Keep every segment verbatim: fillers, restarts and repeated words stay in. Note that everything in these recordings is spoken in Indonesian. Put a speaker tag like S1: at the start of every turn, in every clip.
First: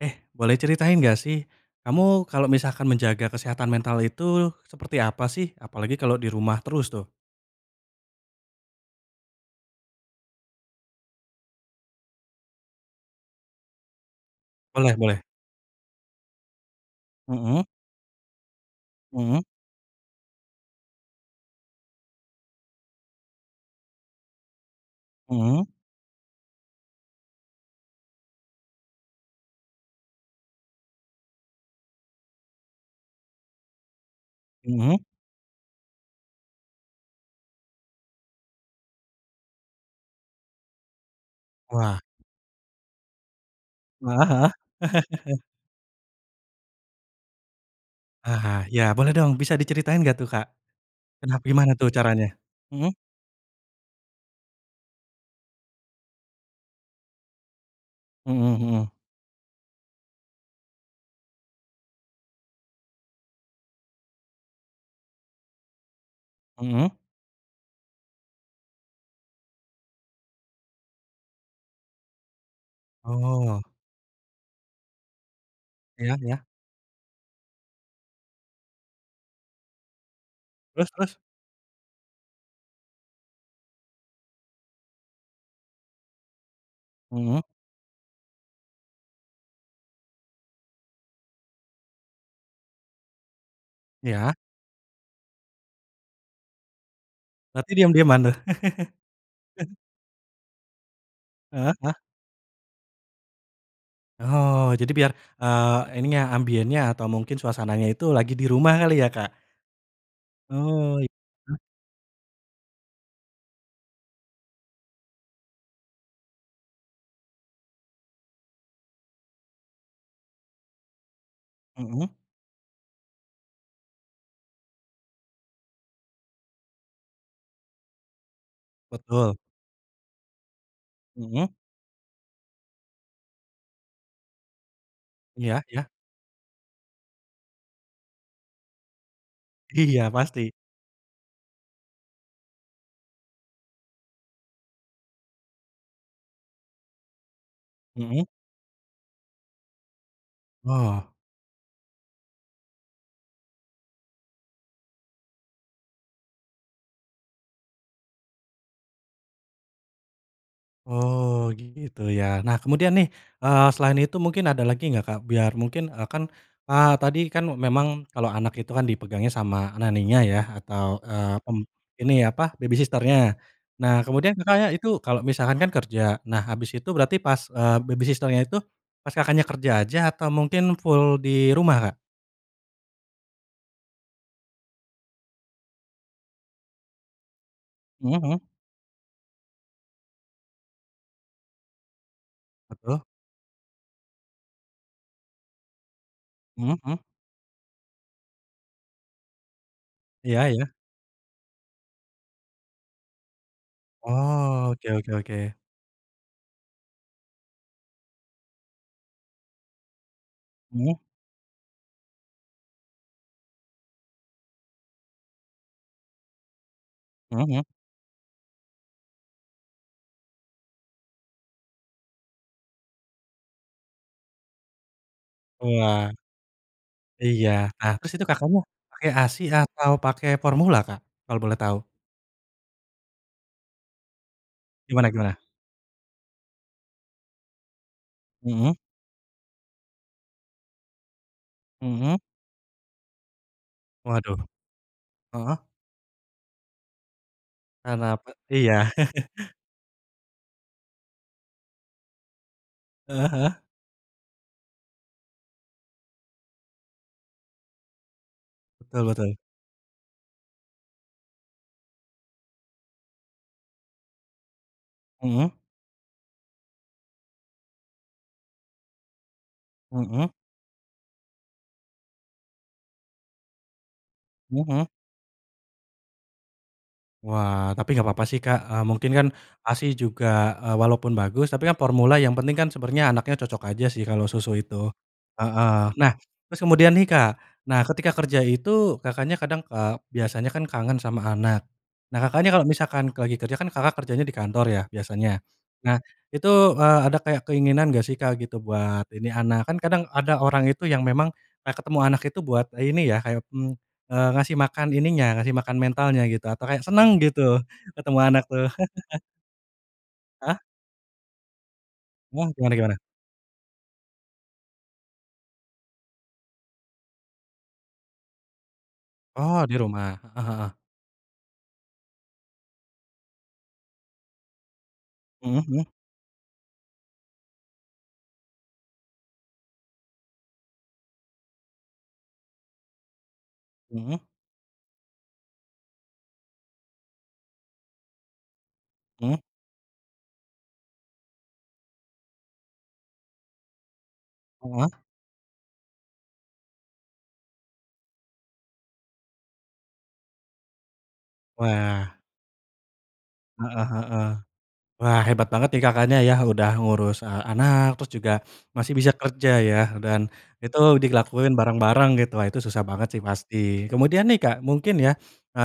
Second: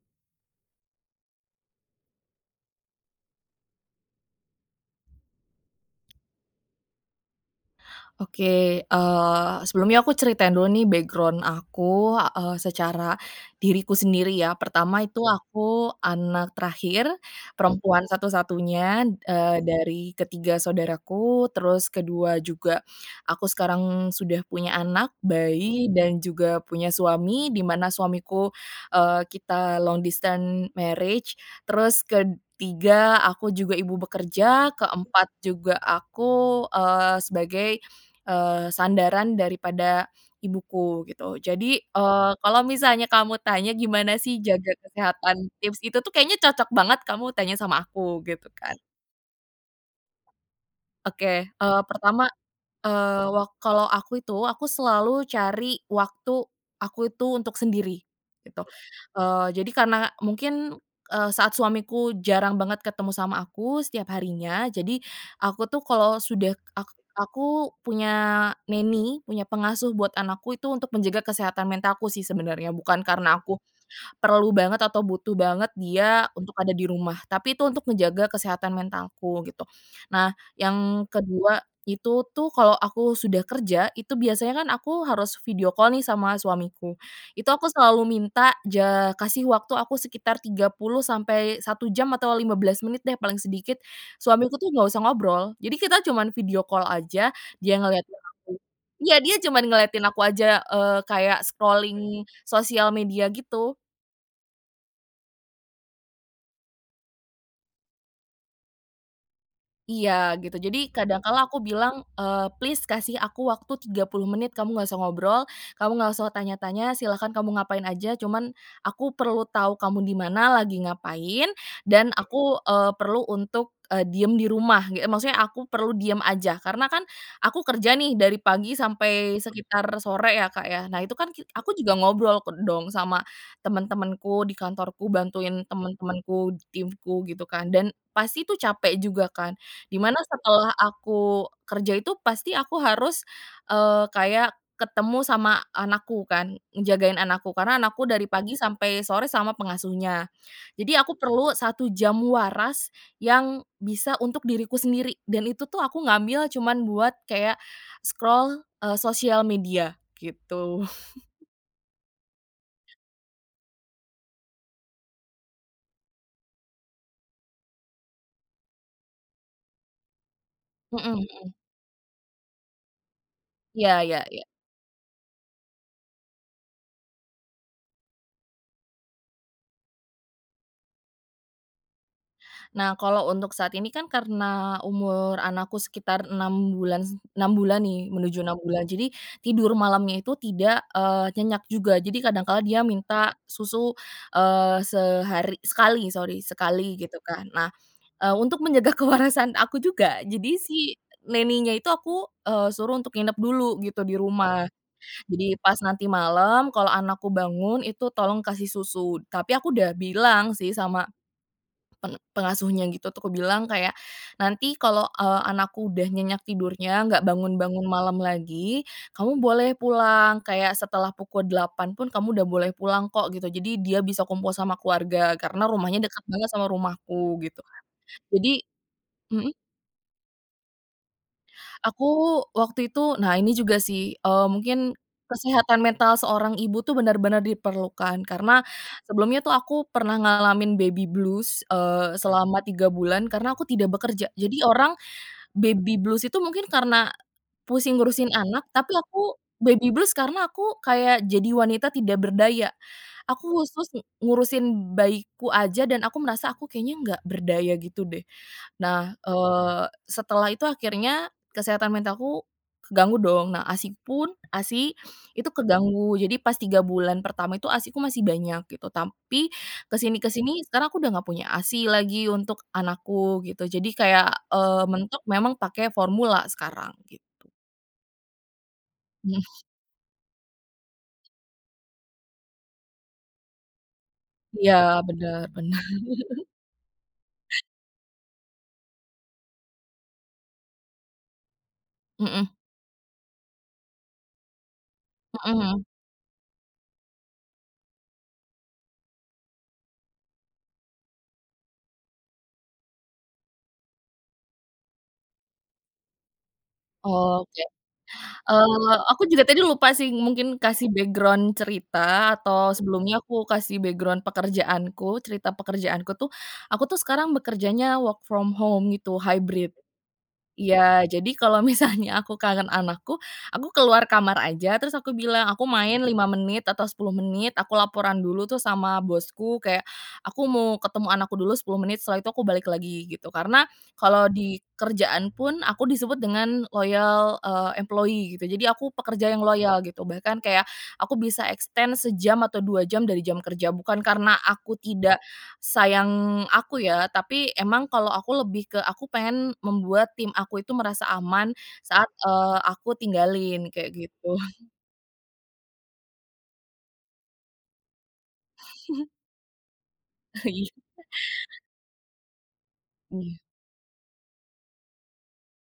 S1: Eh, boleh ceritain gak sih? Kamu, kalau misalkan menjaga kesehatan mental itu, seperti apa sih? Apalagi, kalau di rumah terus tuh.
S2: Oke, eee, sebelumnya aku ceritain dulu nih background aku, eee, secara diriku sendiri ya.
S1: Boleh
S2: Pertama, itu,
S1: boleh.
S2: aku anak terakhir,
S1: Mhm.
S2: perempuan satu-satunya,
S1: Mhm.
S2: eee, dari ketiga saudaraku, terus, kedua juga, aku sekarang sudah punya anak
S1: Mhm.
S2: bayi, dan juga punya suami, dimana suamiku, eee, kita long distance marriage, terus kedtiga aku juga ibu bekerja,
S1: Mhm.
S2: keempat juga aku, eee, sebagai, eee, sandaran daripada ibuku gitu. Jadi,
S1: Wah.
S2: eee, kalau misalnya kamu tanya, gimana
S1: Heeh
S2: sih
S1: heeh.
S2: jaga kesehatan? Tips itu tuh, kayaknya cocok banget kamu tanya sama aku, gitu
S1: Aha,
S2: kan.
S1: yah boleh dong, bisa diceritain gak tuh, Kak?
S2: Oke,
S1: Kenap gimana
S2: eee,
S1: tuh,
S2: pertama,
S1: caranya? Mhm.
S2: eee, wa kalau aku itu aku selalu cari waktu aku itu untuk sendiri,
S1: Hmm
S2: gitu,
S1: hmm.
S2: eee. Jadi, karena mungkin, eee, saat suamiku jarang banget ketemu sama aku setiap harinya. Jadi, aku tuh, kalau sudah, eee,
S1: Hmm.
S2: ak aku punya nanny, punya pengasuh buat anakku itu untuk menjaga kesehatan mentalku sih, sebenarnya. Bukan, karena aku
S1: Oh.
S2: perlu banget, atau butuh banget
S1: Iya
S2: dia,
S1: iya.
S2: untuk ada di rumah. Tapi, itu untuk menjaga kesehatan mentalku, gitu. Nah,
S1: Terus
S2: yang
S1: terus?
S2: kedua itu tuh, kalau aku sudah kerja, itu biasanya kan aku harus video call nih, sama suamiku.
S1: Hmm.
S2: Itu, aku selalu minta, ja kasih waktu aku sekitar tiga puluh sampai satu jam atau lima belas menit deh paling sedikit,
S1: Iya.
S2: suamiku tuh nggak usah ngobrol. Jadi, kita cuman video call aja,
S1: Berarti,
S2: dia ngeliatin
S1: diam-diaman tuh?
S2: aku iya, dia cuman ngeliatin aku aja, eee, kayak
S1: Heeh heeh.
S2: scrolling sosial media, gitu.
S1: Oh, jadi biar, eee, ininya ambiennya atau mungkin suasananya itu lagi di rumah kali ya, Kak?
S2: Iya, gitu. Jadi,
S1: Oh,
S2: kadang kala aku
S1: iya.
S2: bilang, eee, Please kasih aku waktu tiga puluh menit, kamu nggak usah ngobrol, kamu nggak usah tanya-tanya, silahkan kamu ngapain aja cuman aku perlu tahu kamu di mana, lagi ngapain,
S1: Mhm.
S2: dan aku, eee, perlu untuk, eee, diam di rumah," e ge maksudnya, aku perlu diam aja. Karena kan, aku kerja nih dari pagi
S1: Betul.
S2: sampai sekitar sore ya, Kak, ya. Nah, itu kan ki
S1: Mhm.
S2: aku juga ngobrol ke dong, sama temen-temenku di kantorku,
S1: Iya
S2: bantuin
S1: iya.
S2: temen-temenku di timku, gitu kan. Dan, pasti itu capek juga kan.
S1: Iya,
S2: Dimana,
S1: pasti.
S2: setelah aku kerja itu, pasti aku harus, eee, kayak ketemu sama anakku kan, ngejagain anakku, karena anakku
S1: Mhm.
S2: dari pagi sampai sore sama pengasuhnya. Jadi,
S1: Oh.
S2: aku perlu satu jam waras, yang bisa untuk diriku sendiri, dan itu tuh, aku ngambil cuman buat kayak, scroll, eee, sosial media, gitu.
S1: Oh, gitu ya. Nah, kemudian nih, eee, selain itu mungkin ada lagi gak, Kak? Biar, mungkin, eee, kan, a tadi kan, memang, kalau anak itu kan dipegangnya sama nanny-nya ya, atau,
S2: Mhm
S1: eee,
S2: mhm.
S1: mmm, ini apa, baby sister-nya. Nah,
S2: Iya iya
S1: kemudian
S2: iya.
S1: Kakaknya itu kalo misalkan, kan kerja. Nah, habis itu berarti pas, eee, baby sister-nya itu, pas Kakaknya kerja aja, atau mungkin full di rumah, Kak?
S2: Nah, kalau untuk saat ini kan, karena umur anakku sekitar enam bulan se enam bulan nih,
S1: Mhm mhm.
S2: menuju enam bulan. Jadi, tidur malamnya itu, tidak, eee, nyenyak juga. Jadi, kadang kala dia
S1: Betul.
S2: minta susu, eee, sehari sekali sorry
S1: Mhm
S2: sekali,
S1: mhm.
S2: gitu kan. Nah, eee, untuk menjaga kewarasan, aku juga.
S1: Iya
S2: Jadi,
S1: iya.
S2: si nanny-nya itu aku, eee, suruh untuk nginep dulu gitu, di rumah.
S1: Oh, oke oke oke.
S2: Jadi, pas nanti malam, kalau anakku bangun, itu tolong kasih susu. Tapi, aku udah bilang sih,
S1: Hmm.
S2: sama pe pengasuhnya gitu, aku bilang, kayak, "Nanti kalau, eee, anakku udah nyenyak tidurnya, nggak
S1: Hmm hmm.
S2: bangun-bangun malam lagi, kamu boleh pulang, kayak, setelah pukul 08.00 pun, kamu udah boleh pulang kok," gitu. Jadi, dia bisa kumpul sama keluarga, karena rumahnya
S1: Wah.
S2: dekat banget sama rumahku,
S1: Iya.
S2: gitu kan.
S1: Nah, terus itu
S2: Jadi
S1: kakaknya pakai ASI
S2: mhm?
S1: atau pakai formula, Kak? Kalau boleh tahu.
S2: Aku, waktu itu. Nah, ini juga sih, eee, mungkin,
S1: Gimana gimana?
S2: kesehatan mental seorang ibu tuh, benar-benar diperlukan. Karena,
S1: Mhm.
S2: sebelumnya tuh, aku pernah ngalamin baby blues, eee,
S1: Mhm.
S2: selama tiga bulan, karena aku tidak bekerja.
S1: Waduh!
S2: Jadi, orang
S1: Heeh.
S2: baby blues itu mungkin, karena, pusing
S1: Karena, pe
S2: ngurusin anak,
S1: iya.
S2: tapi aku baby blues karena aku, kayak, jadi wanita tidak berdaya,
S1: Heeh heeh.
S2: aku khusus ngurusin bayiku aja, dan aku merasa, "Aku, kayaknya nggak berdaya," gitu deh.
S1: Betul
S2: Nah,
S1: betul.
S2: eee, setelah itu akhirnya kesehatan mentalku, keganggu dong. Nah, ASI-pun ASI itu
S1: Hmm.
S2: keganggu. Jadi, pas tiga bulan pertama itu, ASI-ku masih banyak, gitu. Tampi,
S1: Mhm.
S2: kesini-kesini, sekarang aku udah nggak punya ASI lagi, untuk anakku, gitu. Jadi, kayak, eee,
S1: Mhm.
S2: mentok memang, pakai formula sekarang, gitu.
S1: Wah, tapi gapapa sih Kak, eee, mungkin kan
S2: Hmm.
S1: ASI juga, eee, walaupun bagus, tapi kan formula, yang penting kan, sebenernya anaknya cocok aja sih, kalau susu
S2: Iya,
S1: itu,
S2: bener bener.
S1: heeh. Nah, terus kemudian nih, Kak. Nah, ketika kerja itu, Kakaknya kadang, eee, biasanya kan kangen sama anak. Nah,
S2: Mhm.
S1: Kakaknya kalau misalkan ka lagi kerja kan Kakak kerjanya di kantor ya, biasanya?
S2: Hmm hmm.
S1: Nah, itu, eee, ada kayak keinginan gak sih Kak gitu, buat ini, anak? Kan kadang, ada orang itu yang memang, eee, ketemu anak itu buat ini ya, mmm, eee, ngasih makan ininya ngasih makan mentalnya gitu atau kayak senang gitu,
S2: Oke.
S1: ketemu anak tuh.
S2: Eee, aku juga tadi lupa sih,
S1: Heeh.
S2: mungkin, kasih background cerita,
S1: Wah,
S2: atau
S1: gimana gimana?
S2: sebelumnya, aku kasih background pekerjaanku. Cerita pekerjaanku tuh, aku tuh sekarang bekerjanya work from home gitu,
S1: Oh,
S2: hibrid.
S1: di rumah. Heeh heeh.
S2: Iya, jadi kalau misalnya, aku kangen anakku, aku keluar kamar aja, terus aku bilang,
S1: Hmm
S2: aku
S1: hmm.
S2: main lima menit, atau sepuluh menit. Aku laporan dulu tuh sama bosku, kayak, "Aku mau ketemu anakku dulu, sepuluh menit, setelah itu aku balik lagi," gitu. Karena,
S1: Hmm.
S2: kalau di kerjaan pun, aku disebut dengan, loyal, eee, employee, gitu. Jadi, aku pekerja
S1: Hmm.
S2: yang loyal gitu, bahkan kayak, aku bisa extend sejam atau dua jam dari jam kerja, bukan karena aku,
S1: Heeh.
S2: tidak sayang aku, ya. Tapi emang, kalau aku, lebih, ke aku pengen, membuat tim aku itu, merasa aman saat,
S1: Wah.
S2: eee, aku tinggalin,
S1: Heeh
S2: kayak
S1: heeh.
S2: gitu.
S1: Wah, hebat banget nih Kakaknya yah, udah ngurus, eee, anak, terus juga masih bisa kerja ya, dan
S2: Iya.
S1: itu dilakuin bareng-bareng gitu. Wah, itu susah banget sih
S2: Mmm.
S1: pasti. Kemudian nih, Kak, mungkin yah,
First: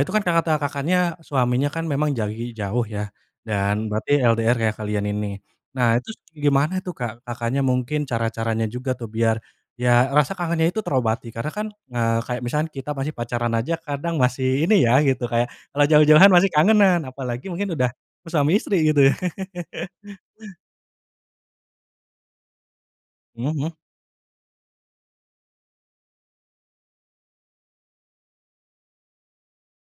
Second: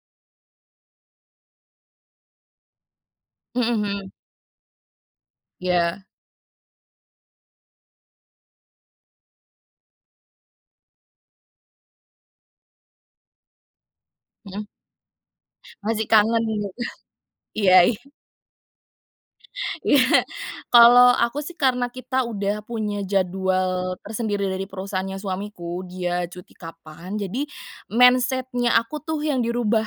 S1: itu kan, kata Kakaknya suaminya kan, memang jauhi jauh ya?
S2: Hmm
S1: Dan
S2: hmm.
S1: berarti LDR ya, kalian ini? Nah,
S2: Iya.
S1: terus gimana tuh, Kak, Kakaknya mungkin cara-caranya juga tuh, biar ya, rasa kangennya itu terobati, karena kan, eee, kayak misalkan kita masih pacaran aja kadang,
S2: Hmm.
S1: masih ini ya, gitu, kayak, kalau
S2: Masih
S1: jauh-jauhan
S2: kangen,
S1: pasti
S2: gitu?
S1: kangenan, apalagi
S2: Iya
S1: mungkin udah
S2: iya.
S1: suami istri gitu, ya?
S2: Iya. Kalau aku sih, karena kita udah punya
S1: Hmm hmm.
S2: jadwal tersendiri dari perusahaannya suamiku, dia cuti kapan. Jadi, mindset-nya aku tuh yang dirubah.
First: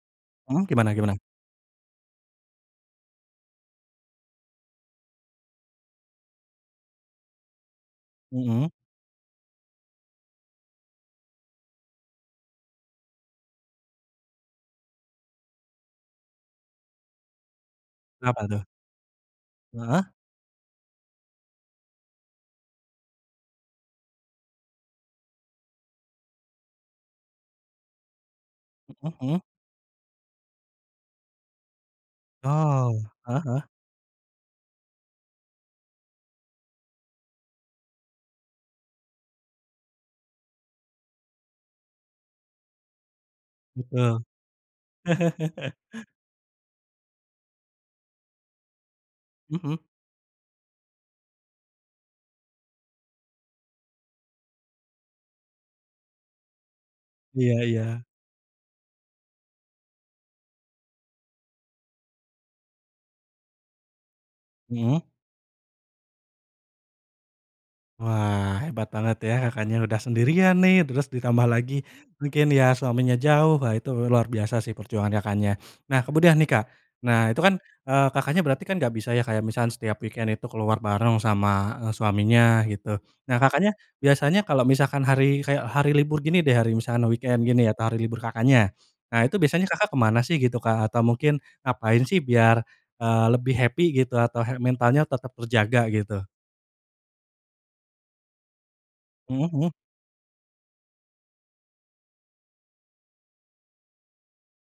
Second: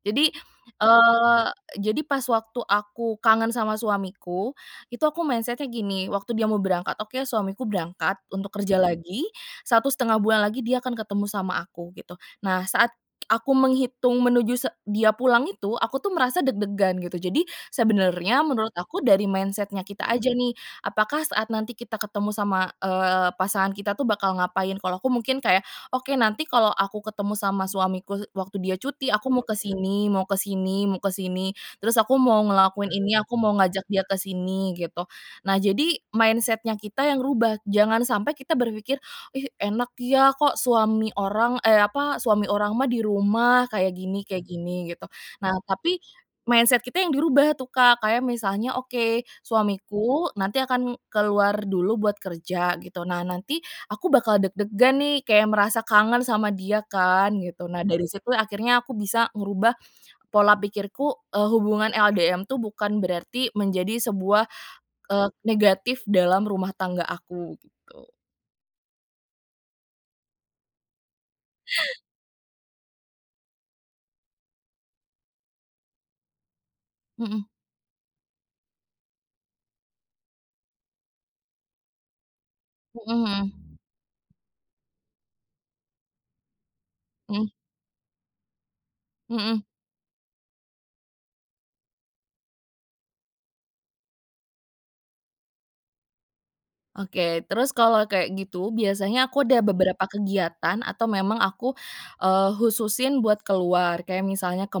S2: Jadi,
S1: Mhm, gimana gimana?
S2: eee, jadi, pas waktu aku kangen sama suamiku. Itu, aku mindset-nya gini, waktu dia mau berangkat, "Oke, suamiku berangkat untuk
S1: Hmm.
S2: kerja lagi, satu setengah bulan lagi, dia akan ketemu sama aku," gitu. Nah, saat aku menghitung, menuju se dia pulang itu, aku tuh merasa deg-degan, gitu. Jadi,
S1: Kenapa
S2: sebenarnya
S1: tuh?
S2: menurut aku dari mindset-nya kita
S1: Heeh.
S2: aja nih. Apakah, saat nanti kita ketemu sama, eee, pasangan kita tuh bakal ngapain? Kalau aku, mungkin kayak, "Oke, nanti kalau aku ketemu sama suamiku waktu dia
S1: Heeh
S2: cuti, aku
S1: heeh.
S2: mau ke sini mau ke sini mau ke sini, terus aku mau ngelakuin
S1: Oh,
S2: ini, aku
S1: heeh
S2: mau
S1: heeh.
S2: ngajak dia ke sini," gitu. Nah, jadi mindset-nya kita yang rubah, jangan sampai kita berpikir, "Ih enak ya, kok suami orang, e apa, suami orang mah, di rumah kayak
S1: Betul.
S2: gini kayak gini," gitu. Nah, tapi mindset kita yang dirubah tuh, Kak, kayak misalnya, "Oke,
S1: Mhm.
S2: suamiku nanti akan keluar dulu buat kerja," gitu. Nah, nanti aku bakal deg-degan nih, kayak, merasa kangen sama dia kan,
S1: Iya
S2: gitu. Nah,
S1: iya.
S2: dari situ akhirnya aku bisa ngerubah, pola pikirku, eee, hubungan LDM tuh, bukan berarti menjadi sebuah,
S1: Mhm.
S2: eee, negatif dalam rumah tangga aku, gitu.
S1: Wah, hebat banget ya Kakaknya, udah sendirian nih, terus ditambah lagi, mungkin ya suaminya jauh, wah itu luar biasa sih perjuangan Kakaknya. Nah, kemudian nih, Kak. Nah, itu
S2: Mhm.
S1: kan, eee, Kakaknya berarti kan, gak bisa ya, kayak, misalkan setiap weekend itu keluar bareng sama, eee, suaminya, gitu?
S2: Hmm
S1: Nah,
S2: hmm.
S1: Kakaknya biasanya kalau misalkan hari, kayak, hari libur gini deh, hari misalkan
S2: Mhm.
S1: weekend gini ya, hari libur Kakaknya. Nah, itu
S2: Hmm.
S1: biasanya Kakak kemana sih? Gitu Kak atau mungkin ngapain sih biar, eee, lebih happy gitu atau health mental-nya tetap terjaga, gitu?
S2: Oke, terus kalau kayak gitu, biasanya aku
S1: Hmm
S2: ada
S1: hmm.
S2: beberapa kegiatan atau memang aku, eee, khususin buat keluar, kayak misalnya ke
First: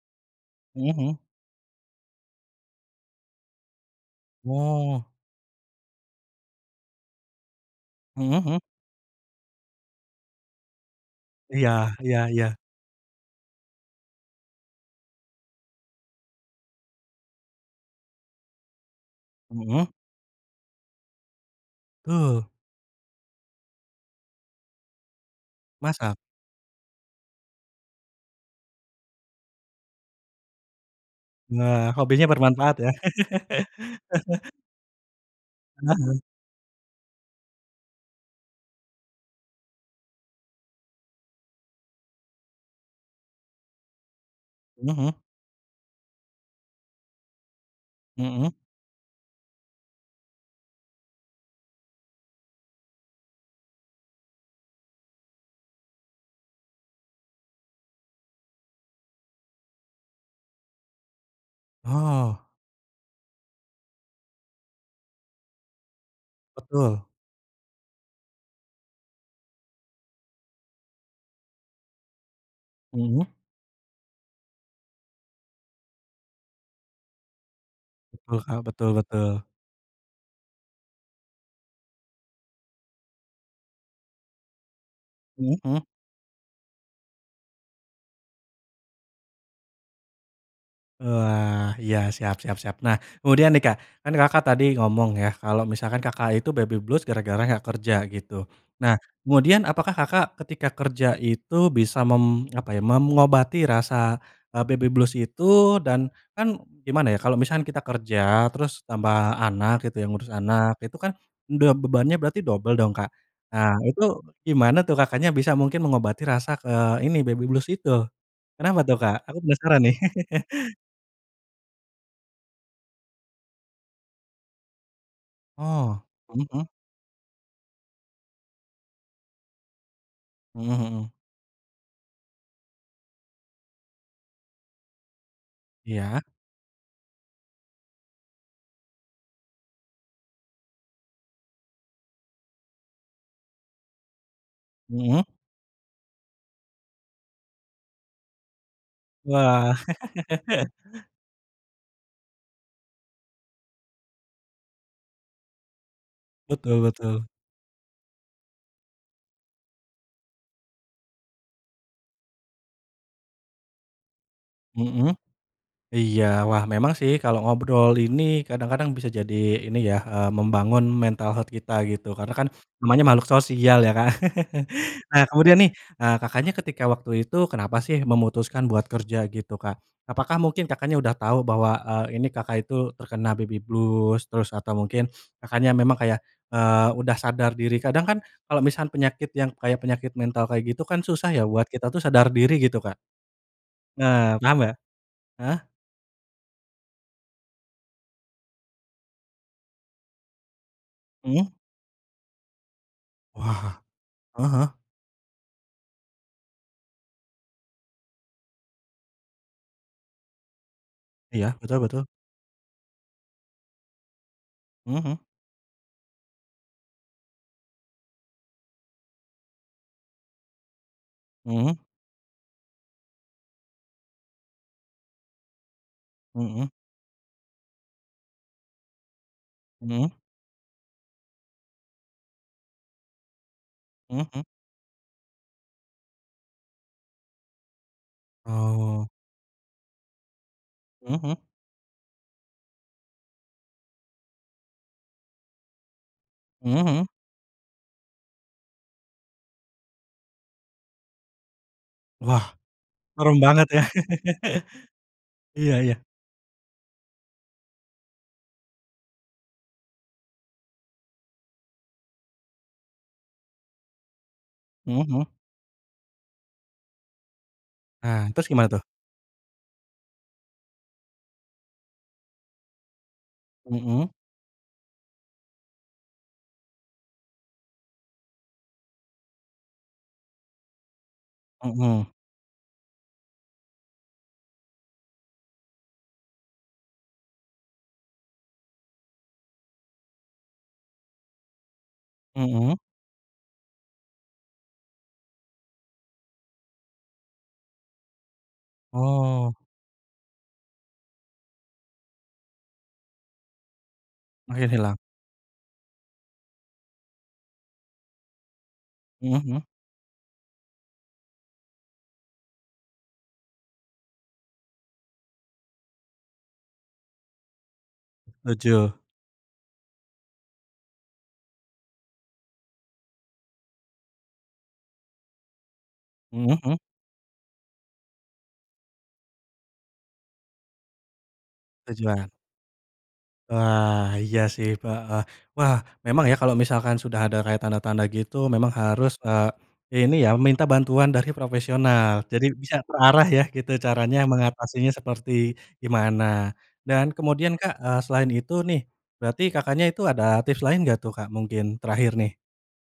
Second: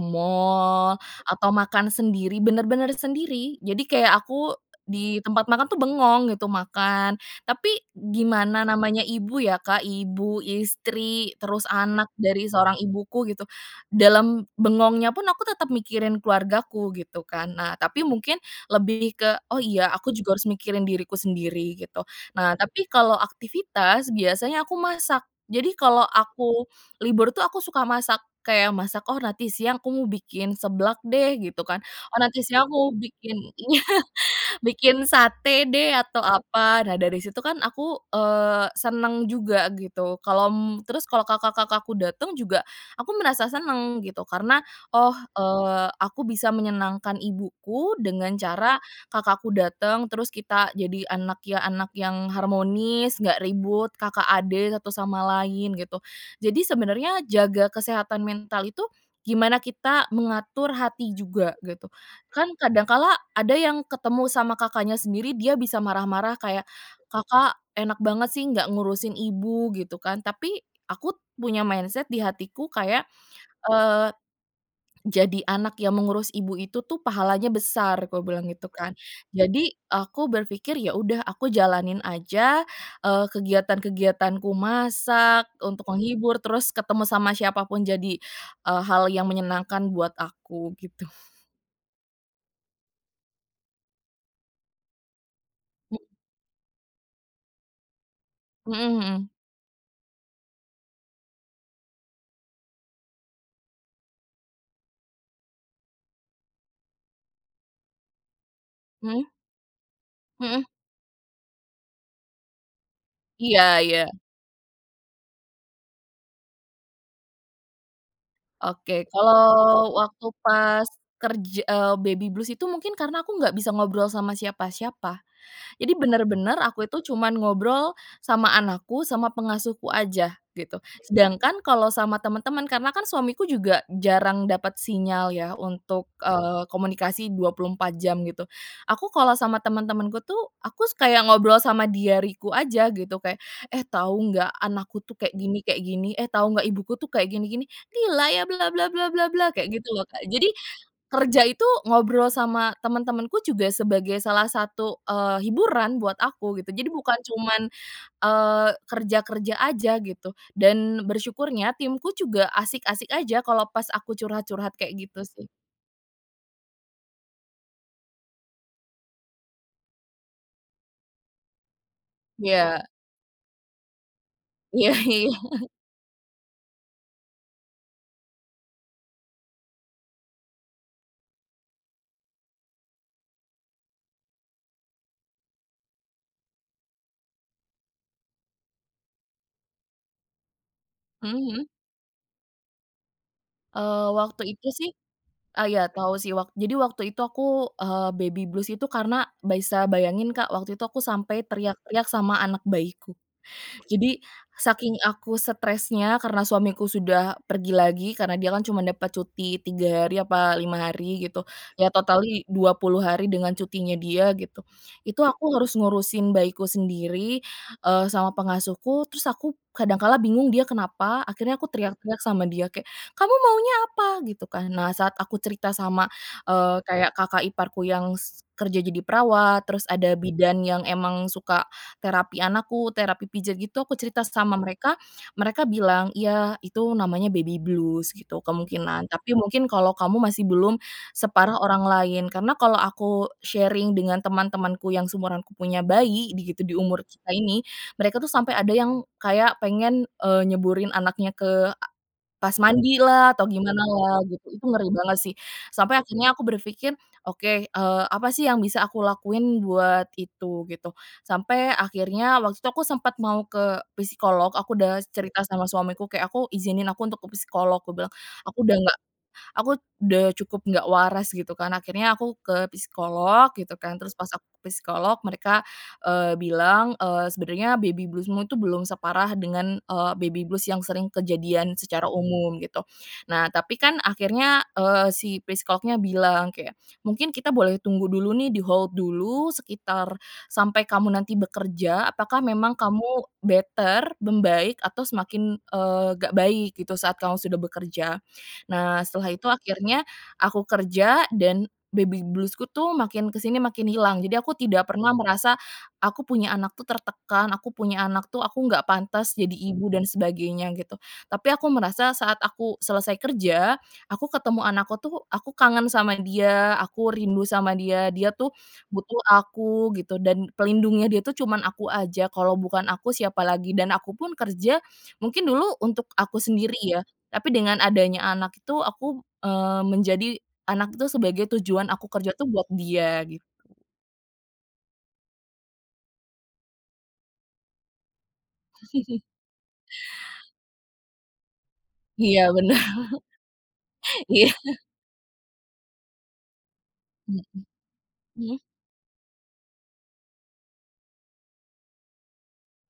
S1: Hmm
S2: mall,
S1: hmm.
S2: atau makan sendiri, bener-bener sendiri. Jadi, kayak aku
S1: Oh.
S2: di tempat makan tuh bengong gitu, makan. Tapi,
S1: Hmm hmm.
S2: gimana namanya ibu ya, Kak, ibu, istri, terus
S1: Iya
S2: anak
S1: iya
S2: dari
S1: iya.
S2: seorang ibuku, gitu. Dalam bengongnya pun, aku tetap mikirin keluargaku, gitu kan. Nah, tapi mungkin lebih ke "Oh,
S1: Mhm.
S2: iya aku juga harus mikirin diriku sendiri," gitu.
S1: Betul.
S2: Nah, tapi kalau aktivitas, biasanya aku masak. Jadi, kalau
S1: Masak?
S2: aku libur tuh, aku suka masak, kayak masak, "Oh, nanti siang aku mau bikin seblak deh," gitu kan,
S1: Nah,
S2: "Oh
S1: hobinya
S2: nanti siang aku
S1: bermanfaat ya?
S2: mau bikin" iya, "bikin sate deh, atau
S1: Mhm.
S2: apa." Nah, dari situ kan, aku, eee, senang juga gitu, kalau m terus, kalau kakak-kakakku dateng juga, aku merasa senang, gitu. Karena
S1: Mhm
S2: "Oh,
S1: mhm.
S2: eee, aku bisa menyenangkan ibuku dengan
S1: Hmm.
S2: cara kakakku dateng, terus kita jadi anak ya anak yang harmonis, nggak ribut, kakak adik, satu sama lain" gitu. Jadi, sebenarnya jaga kesehatan mental itu, gimana kita mengatur hati juga, gitu.
S1: Oh.
S2: Kan, kadang kala ada yang ketemu sama kakaknya sendiri dia bisa marah-marah kayak,
S1: Betul.
S2: "Kakak enak banget sih, nggak ngurusin ibu", gitu kan. Tapi, aku punya mindset di hatiku kayak,
S1: Hmm.
S2: eee, "Jadi anak yang mengurus ibu itu tuh, pahalanya besar," aku
S1: Betul,
S2: bilang
S1: Kak,
S2: itu
S1: betul
S2: kan.
S1: betul.
S2: Jadi, aku berpikir, "Ya udah, aku jalanin aja, eee, kegiatan-kegiatanku, masak
S1: Mhm mhm.
S2: untuk menghibur, terus ketemu sama siapapun, jadi, eee, hal yang menyenangkan buat aku," gitu.
S1: Wah, iya, siap siap siap. Nah, kemudian nih Kak, kan Kakak tadi ngomong ya, kalau misalkan
S2: Mmm.
S1: Kakak itu baby blues gara-gara nggak kerja, gitu. Nah,
S2: Hmm hmm.
S1: kemudian apakah Kakak ketika kerja itu bisa, mem apa ya, memngobati rasa, eee, baby blues itu dan kan gimana ya, kalau, misalkan kita kerja, terus tambah
S2: Hmm.
S1: anak gitu, ya, ngurus
S2: Hmm.
S1: anak. Itu kan, udah bebannya berarti dobel dong, Kak?
S2: Iya
S1: Nah,
S2: iya.
S1: itu gimana tuh Kakaknya bisa mungkin mengobati rasa ke ini, baby blues itu? Kenapa tuh,
S2: Oke,
S1: Kak? Aku, penasaran
S2: kalau
S1: nih.
S2: waktu pas kerj eee, baby blues itu mungkin, karena aku nggak bisa ngobrol sama siapa-siapa. Jadi,
S1: Oh, mhm
S2: benar-benar,
S1: mhm.
S2: aku itu cuman ngobrol sama anakku, sama pengasuhku aja,
S1: Mhm
S2: gitu.
S1: mhm.
S2: Sedangkan, kalau sama teman-teman, karena kan suamiku juga jarang dapat sinyal ya, untuk,
S1: Iya.
S2: eee, komunikasi dua puluh empat jam, gitu. Aku, kalau sama teman-temanku tuh, aku kayak ngobrol sama diariku aja, gitu, kayak "Eh, tahu nggak anakku tuh,
S1: Hmm.
S2: kayak gini kayak gini, eh, tahu nggak, ibuku tuh kayak, gini-gini, gila ya bla-bla-bla-bla-bla", kayak
S1: Wah.
S2: gitu loh, Kak. Jadi, kerja itu ngobrol sama teman-temanku juga, sebagai salah satu, eee, hiburan buat aku, gitu.
S1: Betul
S2: Jadi, bukan
S1: betul.
S2: cuman, eee, kerja-kerja aja, gitu. Dan, bersyukurnya timku juga asik-asik aja, kalau pas aku curhat-curhat, kayak
S1: Mhm
S2: gitu, sih.
S1: iya. Wah, memang sih kalo ngobrol ini, kadang-kadang bisa jadi, ini ya, eee, membangun mental health kita, gitu. Karena kan,
S2: Iya.
S1: namanya makhluk sosial ya, Kak.
S2: Iya
S1: Nah,
S2: iya.
S1: kemudian nih, eee, Kakaknya ketika waktu itu kenapa sih memutuskan buat kerja gitu, Kak? Apakah mungkin Kakaknya udah tahu, bahwa, eee, ini Kakak itu terkena baby blues? Terus, atau mungkin, Kakaknya memang, kayak, eee, udah sadar diri. Kadang kan, kalau misan penyakit, yang kayak, penyakit mental, kayak. gitu kan susah
S2: Hmm
S1: ya,
S2: hmm.
S1: buat kita tuh sadar diri gitu, Kak?
S2: Eee,
S1: Nah,
S2: waktu
S1: paham
S2: itu
S1: enggak?
S2: sih
S1: Heeh?
S2: eee, iya tahu sih. Wak jadi, waktu itu aku, eee, baby blues itu. Karena, baisa bayangin Kak, waktu itu aku sampai
S1: Hmm.
S2: teriak-teriak sama anak bayiku.
S1: Wah,
S2: Jadi,
S1: heeh heeh.
S2: saking aku stressnya, karena suamiku sudah pergi lagi. Karena, dia kan cuma dapat cuti, tiga hari apa lima hari gitu,
S1: Iya, betul
S2: ya,
S1: betul.
S2: totally dua puluh hari dengan cutinya dia, gitu.
S1: Hmm hmm.
S2: Itu, aku harus ngurusin bayiku sendiri, eee, sama pengasuhku, terus aku kadang kala bingung, dia kenapa? Akhirnya aku
S1: Hmm.
S2: teriak-teriak sama dia, kayak, "Kamu maunya apa?" Gitu kan. Nah, saat aku cerita sama,
S1: Hmm.
S2: eee, kayak, kakak iparku yang s kerja jadi perawat, terus
S1: Hmm.
S2: ada bidan yang emang suka terapi anakku, terapi pijat, gitu. Aku
S1: Hmm
S2: cerita
S1: hmm.
S2: sama mereka mereka bilang "Iya, itu namanya baby blues," gitu, "kemungkinan,
S1: Oh.
S2: tapi, mungkin kalau kamu masih belum
S1: Hmm hmm.
S2: separah orang lain." Karena kalau aku sharing dengan teman-temanku, yang seumuranku punya bayi di gitu di
S1: Hmm
S2: umur
S1: hmm.
S2: kita ini, mereka tuh sampai ada yang kayak, pengen, eee, nyeburin anaknya ke, a
S1: Wah,
S2: pas mandi lah
S1: serem
S2: atau
S1: banget ya?
S2: gimana lah, gitu. Itu, ngeri banget sih.
S1: Iya iya.
S2: Sampai akhirnya aku berpikir, "Oke, eee, apa sih yang bisa aku lakuin buat itu?" gitu. Sampai akhirnya, waktu itu aku sempat mau ke psikolog, aku udah
S1: Hmm hmm.
S2: cerita sama suamiku kayak "Aku izinin aku untuk ke psikolog," aku bilang,
S1: Nah, terus
S2: "Aku,
S1: gimana
S2: udah
S1: tuh?
S2: nggak aku udah cukup nggak waras," gitu kan. Akhirnya, aku ke psikolog, gitu kan.
S1: Mhm.
S2: Terus, pas aku ke psikolog, mereka, eee, bilang, eee, "Sebenarnya baby blues-mu itu, belum separah dengan, eee, baby blues yang sering kejadian
S1: Hmm.
S2: secara umum," gitu. Nah, tapi kan, akhirnya, eee, si psikolognya bilang kayak, "Mungkin kita boleh tunggu dulu nih, di-hold dulu, sekitar sampai kamu nanti bekerja, apakah memang
S1: Hmm.
S2: kamu better, membaik? Atau semakin, eee, nggak baik, gitu, saat kamu sudah bekerja." Nah, setelah itu
S1: Oh.
S2: akhirnya aku kerja dan baby blues-ku tuh makin kesini, makin hilang. Jadi, aku
S1: Makin
S2: tidak
S1: hilang.
S2: pernah merasa, "Aku punya anak tuh, tertekan, aku punya anak tuh, aku nggak pantes
S1: Hmm
S2: jadi
S1: hmm.
S2: ibu, dan sebagainya," gitu. Tapi, aku merasa saat aku selesai kerja. Aku, ketemu anakku tuh, aku kangen sama dia, aku rindu sama dia dia tuh
S1: Lucu.
S2: butuh aku, gitu. Dan, pelindungnya dia tuh, cuman aku aja. Kalau bukan aku, siapa lagi dan aku pun kerja mungkin dulu untuk aku
S1: Hmm
S2: sendiri
S1: hmm.
S2: ya. Tapi, dengan adanya anak itu, aku, eee, menjadi anak itu sebagai tujuan aku
S1: tujua.
S2: kerja tuh, buat dia, gitu.
S1: Wah, iya sih pa heeh. Wah, memang ya, kalau misalkan sudah ada kayak tanda-tanda gitu memang harus, eee, ini ya, meminta bantuan dari profesional.
S2: Iya,
S1: Jadi, bisa
S2: benar.
S1: terarah ya, gitu. Caranya,
S2: Iya.
S1: mengatasinya seperti gimana? Dan
S2: Mhm.
S1: kemudian, Kak, eee, selain itu
S2: Mhm?
S1: nih. Berarti, Kakaknya itu ada tips lain gak tuh, Kak, mungkin? Terakhir nih.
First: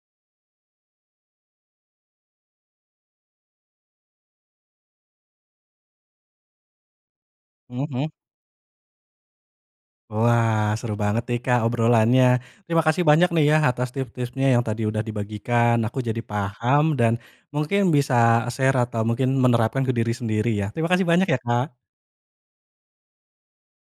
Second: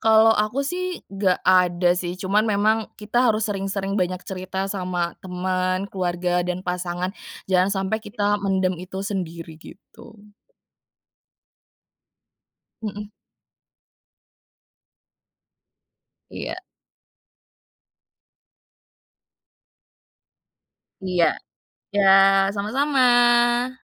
S2: Kalau aku sih, gak ada sih, cuman memang, kita harus sering sering banyak cerita sama teman, keluarga, dan pasangan. Jangan
S1: Hmm
S2: sampai,
S1: hmm.
S2: kita mendem itu sendiri, gitu.
S1: Wah, seru banget nih, Kak, obrolannya. Terima kasih
S2: Hmm.
S1: banyak nih ya, atas tips-tipsnya, yang tadi udah dibagikan. Aku jadi
S2: Iya.
S1: paham, dan mungkin bisa share atau mungkin menerapkan ke diri sendiri, ya. Terima kasih
S2: Iya
S1: banyak ya, Kak.
S2: iya, sama sama.